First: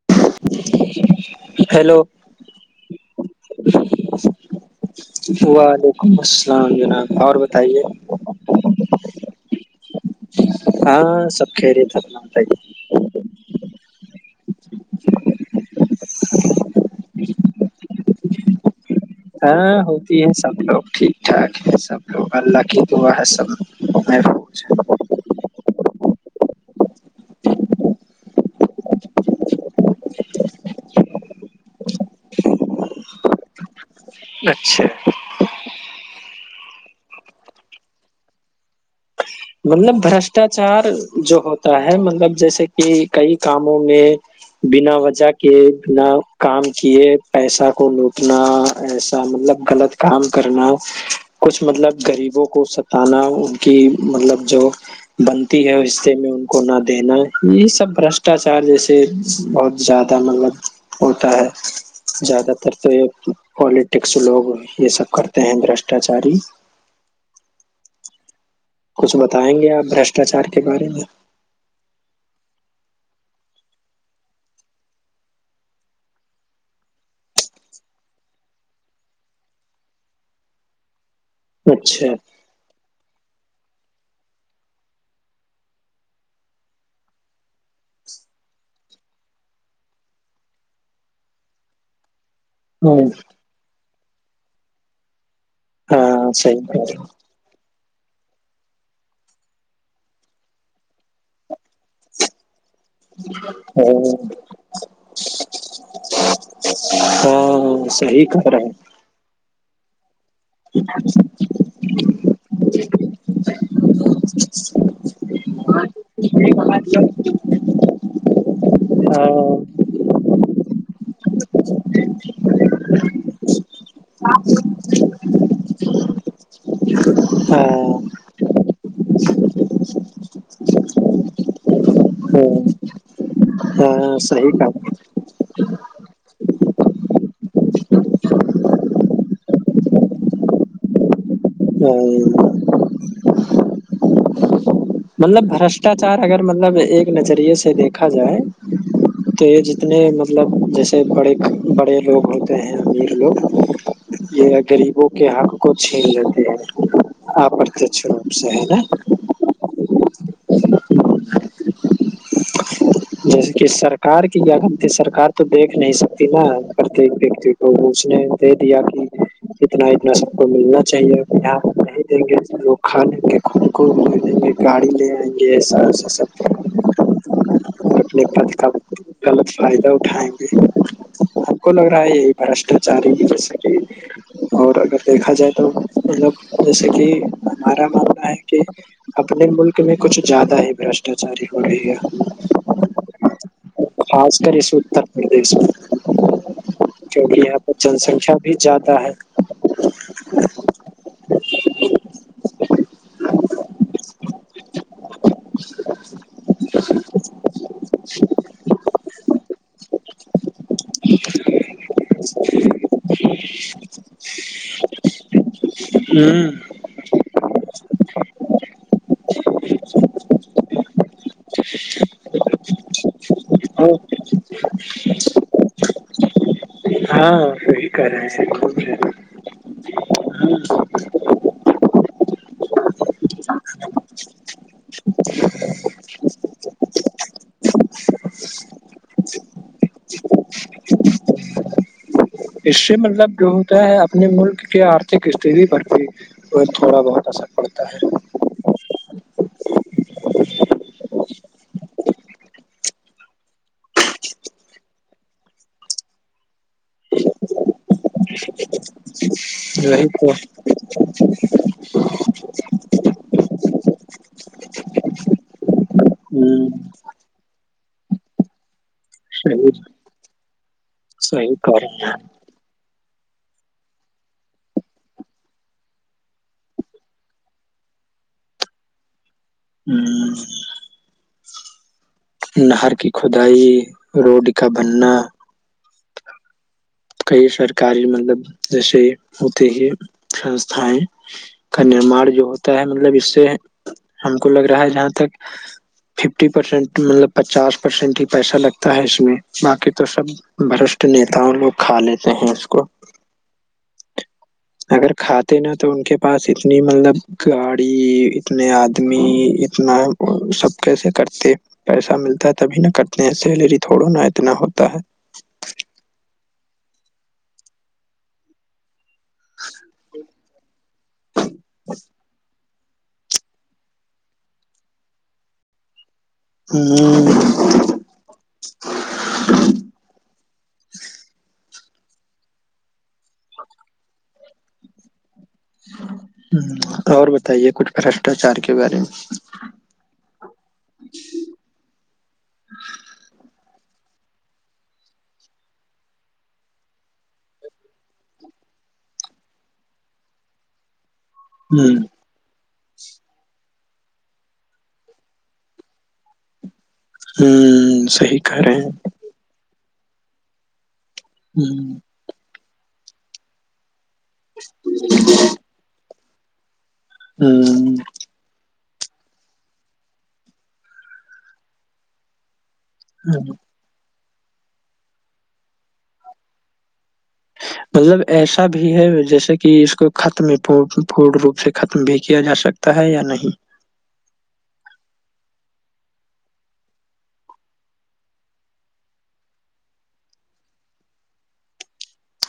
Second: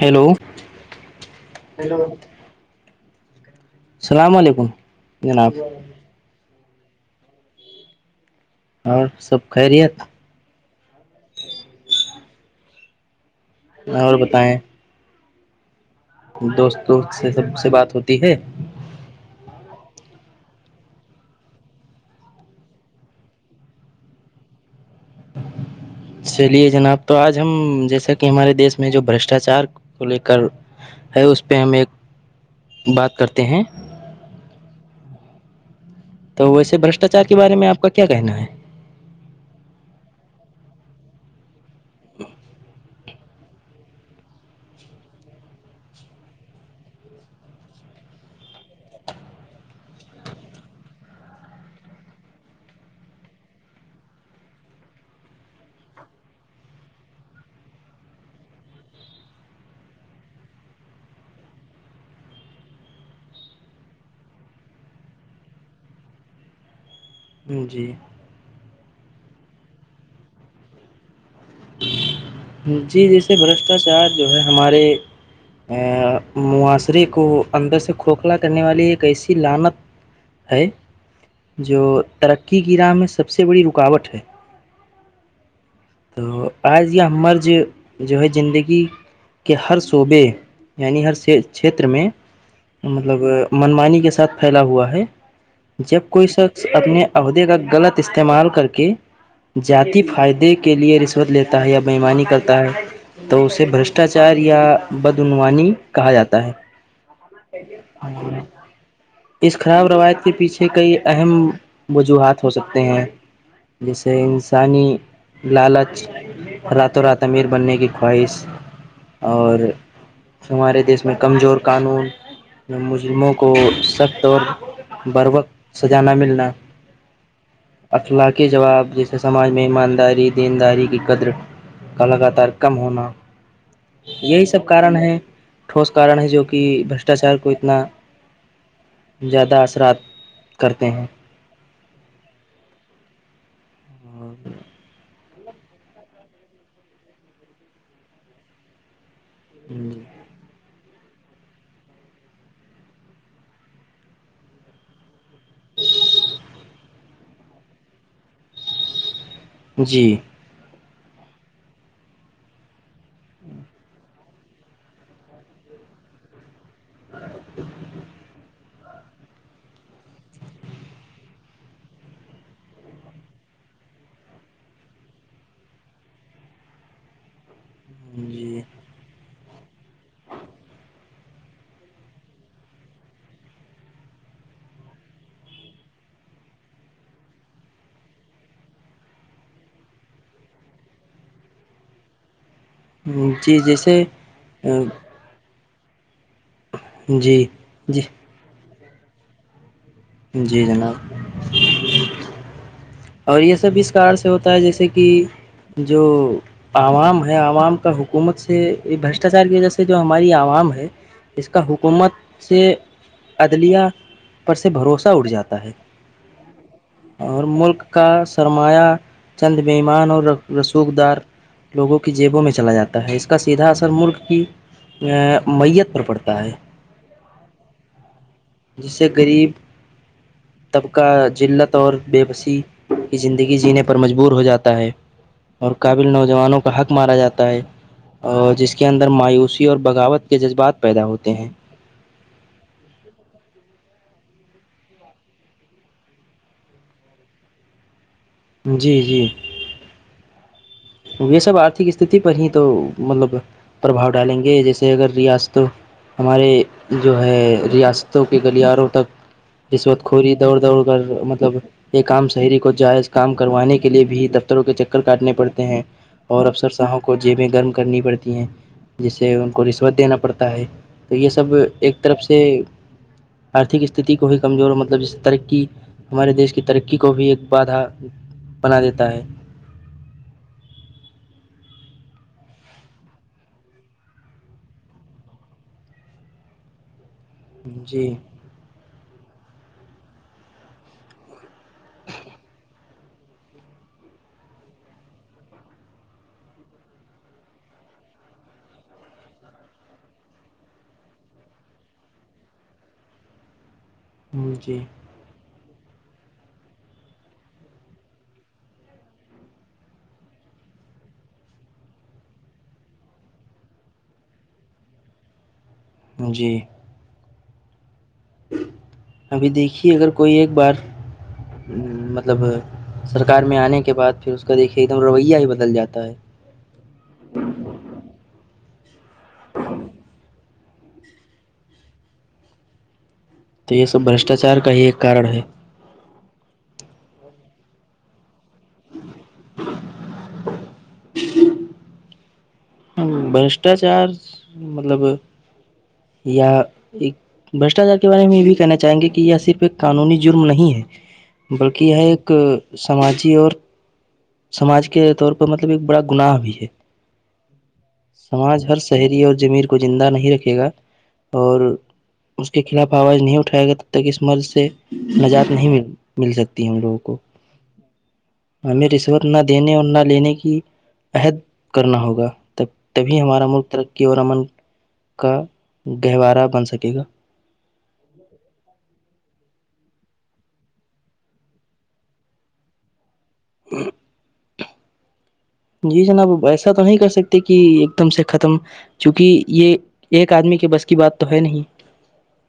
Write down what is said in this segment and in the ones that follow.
Hello hello السلام علیکم جناب وعلیکم السلام جناب اور بتائیے اور سب خرییت ہاں سب خری تھات اور بتائیں دوستوں سے سب سے بات ہوتی ہے ہاں ہوتی ہے سب لوگ ٹھیک ٹھاک ہے سب لوگ اللہ کی دعا ہے سبوگ [inaudible] [inaudible] چلیے جناب تو آج ہم جیسا کہ ہمارے دیس میں جو بشٹاچار کو لے کر ہے اس پہ ہم ایک بات کرتے ہیں اچھا تو ویسے برشٹاچار کے بارے میں آپ کا کیا کہنا ہے مطلب برشٹاچار جو ہوتا ہے مطلب جیسے کہ کئی کاموں میں بنا وجہ کے بنا کام کیے پیسہ کو لوٹنا ایسا مطلب غلط کام کرنا کچھ مطلب غریبوں کو ستانا ان کی مطلب جو بنتی ہے حتے میں ان کو نہ دینا یہ سب بشٹاچار جیسے بہت زیادہ مطلب ہوتا ہے زیادہ تر تو پالٹکس لوگ یہ سب کرتے ہیں برشٹاچاری جی کچھ بتائیں گے آپ برشٹاچار کے بارے میں جی جیسے برشٹاچار جو ہے ہمارے معاشرے کو اندر سے کھوکھلا کرنے والی ایک ایسی لنت ہے جو اچھا ترقی کی راہ میں سب سے بڑی رکاوٹ ہے تو آج یہ ہمر جو جو ہے زندگی کہ ہر صعبے یعنی ہر چھیتر میں ہ مطلب منمانی کے ساتھ پھیلا ہوا ہے جب کوئی ہاں صحیح شخص کر اپنے کا غلط استعمال کر کے جذاتی فائدے کے کے لیے رشوت لیتا ہے یا بےمانی کرتا ہے تو اسے برشٹاچار یا بدعنوانی کہا جاتا ہے ہاں صحی خبرا [unintelligible] اس خراب روایت کے پیچھے سے کئی اہم وجوہات ہو سکتے ہیں جیسے انسانی لالچ رات و رات امیر بننے کی خواہش ہاں اور ہمارے دیس میں کمزور قانون مجرموں کو سخت اور بروقت سجانا ملنا ہاں اخلا کے جواب جیسے سماج میں ایمانداری دینداری کی قدر کا لگاتار ہاں کم ہونا ہاں یہی صحیح سب کارن ہے ٹھوس کارن ہے جو کہ بشٹاچار کو اتنا [unintelligible] زیادہ اثرات کرتے ہیں ہاں اورد [unintelligible] مطلب بھرشٹاچار اگر مطلب ایک نظریے سے دیکھا جائے تو یہ جتنے م مطلب جیسے بڑے بڑے لوگ ہوتے ہیں امیر لوگ یہ غریبوں کے حق کو چھین لیتے ہیں آتچ روپ سے ہے نا جی [unintelligible] ا [inaudible] جیسے کہ سرک کی کیا گمتی سرکار تو دیکھ نہیں سکتی نا پرتیک ویکتی کو اس نے دے دیا کہ اتنا اتنا سب کو ملنا چاہیے یہ نہیں دیں گے لگ کھان لیں گے ہم کو دیںے گاڑی لے آئیں گے ایسا ایسا سب اپنے پس جی کا غلط فائدہ اٹھائیں گے حک لگ رہا ہے یہی برشٹاچاری جیسے کہ اور اگر دیکھا جائے تو ملوگ جیسے کہ ہمارا ماننا ہے کہ اپنے ملک میں کچھ زیادہ ہی برشٹاچاری ہو رہی ہے جی جیسے خاس کرری سوت پردش میں کیوںکہ جی یہاں پر جن جی سنکھیا بھی زیادہ ہے جی جناب [unintelligible] اور یہ سب اس کار سے ہوتا ہے جیسے کہ جو عوام ہے عوام کا حکومت سے یہ بشٹاچار کی وجہ سے جو ہماری عوام ہے ہے اس کا حکومت سے عدلیہ پر بھروسہ اٹھ جاتا ہے [unintelligible] اور ملک کا سرمایہ چند ممان اور رسوخ دار لوگوں کی جیبوں میں چلا جاتا ہے اس کا سیدھا اثر ہوں ملک کی میت پر پڑتا ہے [unintelligible] ہاں صی کر رہا ہیں س [unintelligible] جس سے غریب طبقہ جلت اور بے بسی کی زندگی جینے پر مجبور ہو جاتا ہے اور قابل نوجوانوں کا حق مارا جاتا ہے اور جس کے اندر مایوسی اور بغاوت کے جذبات پیدا ہوتے ہیں اس سے مطلب جو ہوتا ہے اپنے ملک کے آرتھک استتی پر بھی اور تھوڑا بہت اثر پڑتا ہے جی جی [unintelligible] یہ سب آرتھک استتی پر ہی تو مطلب پرباؤ ڈالیں گے جیسے اگر ریاست ہمارے جو ہے ریاستوں کے گلیاروں تک جس وقت وہی تو کھوری دوڑ دوڑ کر مطلب- یہ کام شہری کو جائز کام کروانے کے لیے بھی دفتروں کے چکر کاٹنے پڑتے ہیں- اور ہ افسرساہوں کو جیبیں گرم کرنی پڑتی ہیں جس سے ان کو صحیح رشوت دینا پڑتا ہے- تو یہ سب صحیح کر ایک رہے طرف سے- آرتک استھتی کو بھی کمزور مطلب جیس ترقی ہمارے دیش کی ترقی کو بھی ایک بادھا- بنا دیتا ہے- ہوں نہر کی کھدائی روڈ کا بننا- کئی سرکاری جی مطلب جیسے ہوتے ہی سستھایں- کا نرماار جو ہوتا ہے مطلب اس سے ہم کو لگ رہا ہے جہاں تک- ففٹی پرسینٹ مطلب پچاس پرسینٹ ہی پیسہ لگتا ہے اس میں باقی تو سب- برشٹھ نیتاؤ لوگ کھا لیتے ہیں اس کو- ہ جی - اگر کھاتے نا تو ان کے پاس اتنی مطلب گاڑی اتنے آدمی اتنا- سب کیسے کرتے پیسہ ملتا ہے تبھی ن کرتے ہیں سیلری تھوڑو نا اتنا ہوتا ہے- جی- ابھی دیکھیے اگر کوئی ایک بار مطلب- سرکار میں آنے کے بعد پھر اس کا دیکھیے ایک دم رویہ ہی بدل جاتا ہے- ہوں ہ تو یہ سب برشٹاچار کا ہی ایک کارن ہے- ہ اور بتائیے کچھ برشٹاچار کے بارے میں- [inaudible] ہ بشٹاچار مطلب یا ایک- بشٹاچار کے بارے میں یہ بھی کہنا چاہیں گے کہ یہ صرف ایک قانونی جرم نہیں ہے- بلکہ یہ ہوں ایک سماجی اور- سماج کے طور پر مطلب ایک بڑا گناہ بھی ہے- ہوں صحیح کہہ سماج رہے ہر ہیں شہری اور جمیر کو زندہ نہیں رکھے گا- اور ہوں اس کے خلاف آواز نہیں اٹھائے گا تب تک اس مرض سے نجات نہیں مل- مل سکتی ہے ہم لوگوں کو- ہوں- ہمیں رشوت نہ دینے اور نہ لینے کی عہد کرنا ہوگا تب- تبھی ہمارا ہوں۔ ملک ترقی اور امن کا گہوارہ بن سکے گا - مطلب ایسا بھی ہے جیسے کہ اس کو ختم پور روپ سے ختم بھی کیا جا سکتا- تا ہے یا نہیں پر جی جناب ایسا تو نہیں کر سکتے کہ ایک دم سے ختم- چونکہ یہ ایک ادمی کے بس کی بات تو ہے نہیں-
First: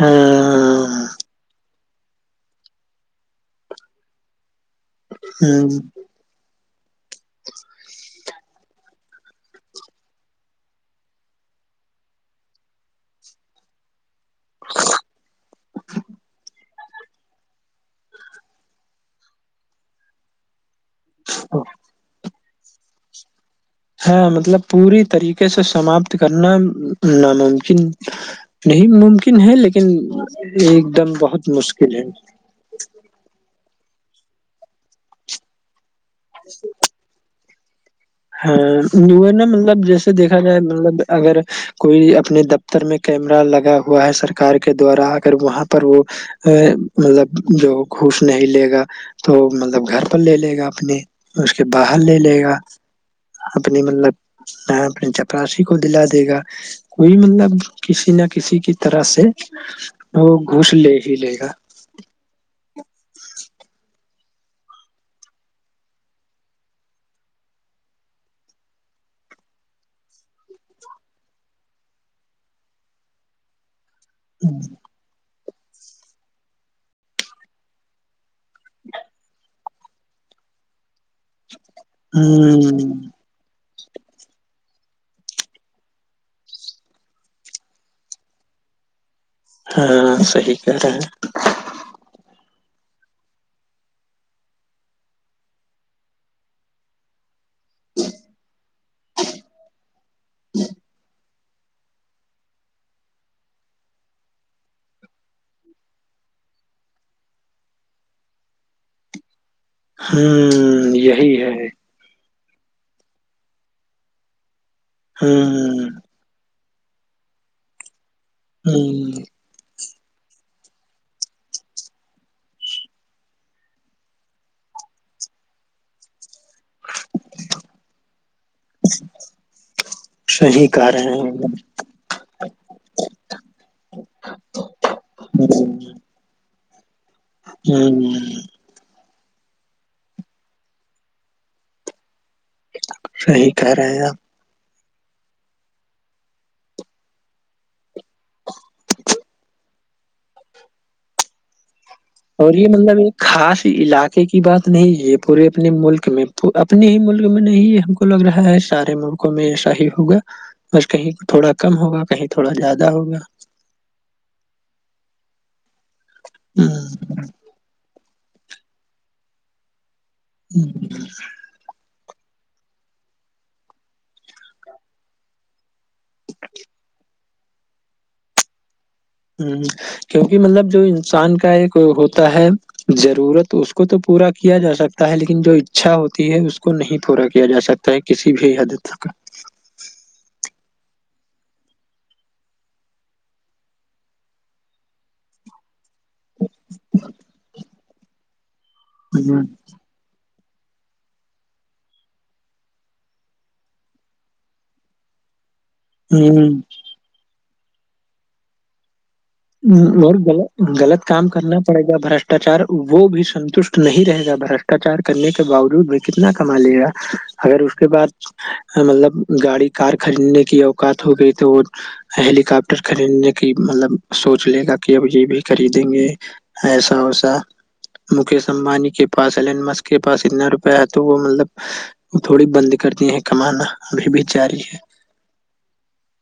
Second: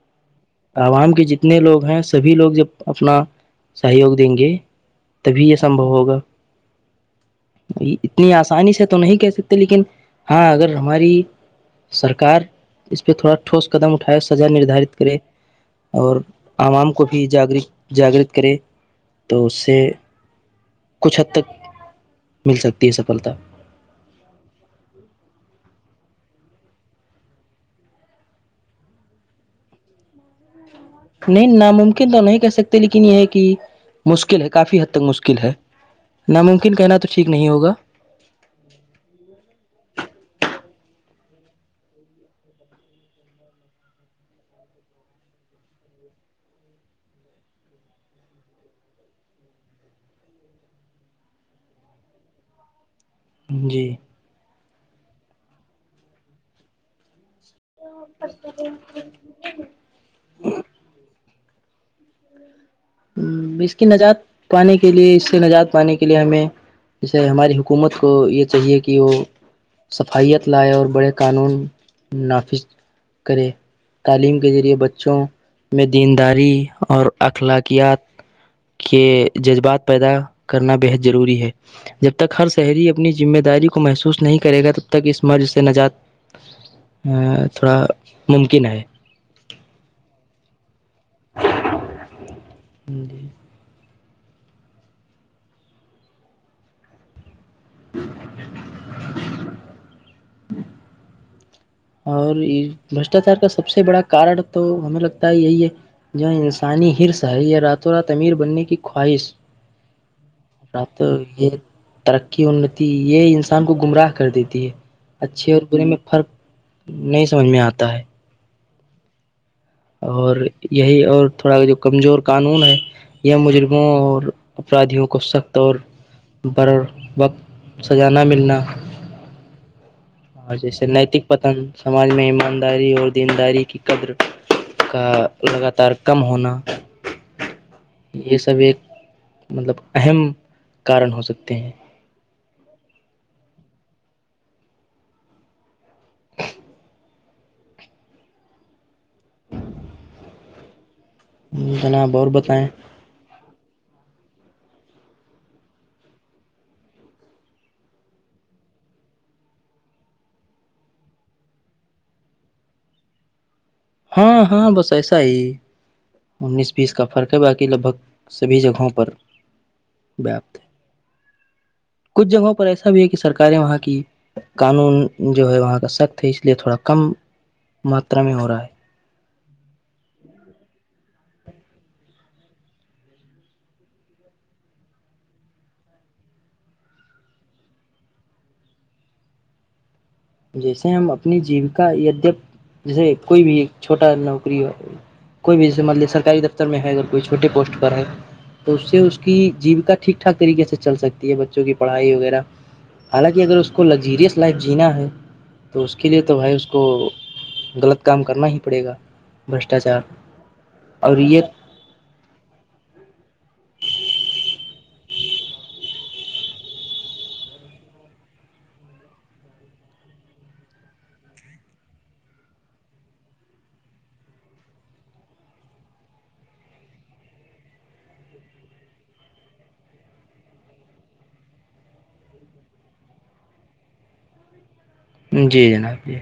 ہاں- عوام کے جتنے لوگ ہیں سبھی لوگ جب اپنا سہیوگ دیں گے- تبھی یہ ہ سمبو ہوگا- اتنی آسانی سے تو نہیں کہہ سکتے لیکن ہاں اگر ہماری- سرکار اس پہ تھوڑا ٹھوس قدم اٹھائے سزا نردھارت کرے اور- عوام کو بھی جاگرک- جاگرت کرے تو اس سے- کچھ حد تک مل سکتی ہے سفلتا- ہاں مطلب پوری طریقے سے سماپت کرنا ناممکن- نہیں ممکن ہے لیکن ایک- دم بہت نہیں مشکل ہے ناممکن تو نہیں کہہ سکتے- لیکن یہ ہے کہ مشکل ہے کافی حد تک مشکل ہے ناممکن کہنا تو- ٹھیک نہیں ہوگا ہاں وہ ہے نا مطلب جیسے دیکھا جائے مطلب اگر کوئی اپنے استر میں کیمرا لگا ہوا ہے سرکار کے دوارا اگر وہاں پر وہ مطلب جو گوف نہیں لے گا تو مطلب گھر پر لے لے گا اپنے اس کے باہر لے لے گا اپنی جی مطلب اپنی چپراسی کو دلا دے گا کوئی مطلب کسی نہ کسی کی طرح سے وہ گھوس لے ہی لے گا اس کی نجات پانے کے لیے اس سے نجات پانے کے لیے ہمیں جیسے ہماری حکومت کو یہ چاہیے کہ وہ صفائیت لائے اور بڑے قانون نافذ کرے تعلیم کے ذریعے بچوں میں دینداری اور اخلاق کے جذبات پیدا کرنا بہد ضروری ہے جب تک ہر ہ شہری اپنی ذمہ داری کو محسوس نہیں کرے گا تب تک اس مرض سے نجات تھوڑا ممکن ہے ہاں صحیح کہہ رہا ہیں [inaudible] [inaudible] [inaudible] اور بشٹاچار کا سب سے بڑا کار تو ہمیں لگتا ہے یہی ہے جو انسانی حرص ہے یا راتوں رات امیر بننے کی خواہش ہ رات یہی یہ ہے ترقی اورنتی یہ انسان کو گمراہ کر دیتی ہے ہ اچھے اور برے میں فرق نہیں سمجھ میں آتا ہے ہوں اور یہی اور تھوڑا جو کمزور قانون ہے یہ مجرموں اور اپرادھیوں کو سخت اور پر وقت سزا نہ ملنا صحیح کہہ رہے ہیں ممال میں ایمانداری اور دینداری کی قدر کا لگاتار کم ہونا ہوں یہ سب ایک مطلب اہم کارن ہو سکتے ہیں صحیح کہہ رہے ہیں آپ جناب اور یہ مطلب یہ خاص علاقے کی بات نہیں ہے یہ پورے اپنے ملک میں اپنے ہی ملک میں نہیں ہے ہم کو لگ رہا ہے سارے ملکوں میں ایسا ہی ہوگا بس کہیں تھوڑا کم ہوگا کہیں تھوڑا زیادہ ہوگا ہاں ہاں بس ایسا ہی ہوں، انیس بیس کا فرق ہے باقی لگ بھگ سبھی جگہوں پر ہے [inaudible] کچھ جگہوں پر ایسا بھی ہے کہ سرکارے وہاں کی قانون جو ہے وہاں کا اس لیے تھوڑا کم ماترا میں ہو رہا ہے کیونکہ مطلب جو انسان کا ایک ہوتا ہے ضرورت اس کو تو پورا کیا جا سکتا ہے لیکن جو اکچھا ہوتی ہے اس کو نہیں پورا کیا جا سکتا کسی بھی حدد تک جیسے ہم اپنی جیوکا دپ جیسے کوئی بھی چھوٹا نوکری ہو کوئی بھی جیسے مطلب سرکاری دفتر میں ہے اگر کوئی چھوٹے پوسٹ پر ہے تو اس سے اس کی جیو‌ کا ٹھیک ٹھاک طریقے سے چل سکتی ہے بچوں کی پڑھائی وغیرہ حالانکہ اگر اس کو لگزیریئس لائف جینا ہے تو اس کے لیے تو ہ بھائی اس کو غلط کام کرنا ہی پڑے گا بھرشٹاچار اور غلط اور کام یہ کرنا پڑے گا بشٹاچار وہ بھی سنتوشٹ نہیں رہے گا برشٹاچار کرنے کے باوجود کتنا کما لے گا اگر اس کے بعد مطلب گاڑی کار خریدنے کی اوقات ہو گئی تو ہیلی کاپٹر خریدنے کی مطلب سوچ لے گا کہ اب یہ بھی خریدیں گے ایسا وسا مکیش امبانی کے پاس الین مس کے پاس اتنا روپیہ ہے تو وہ مطلب وہ تھوڑی بند کر دی ہیں کمانا ابھی بھی جاری ہے جی جناب جی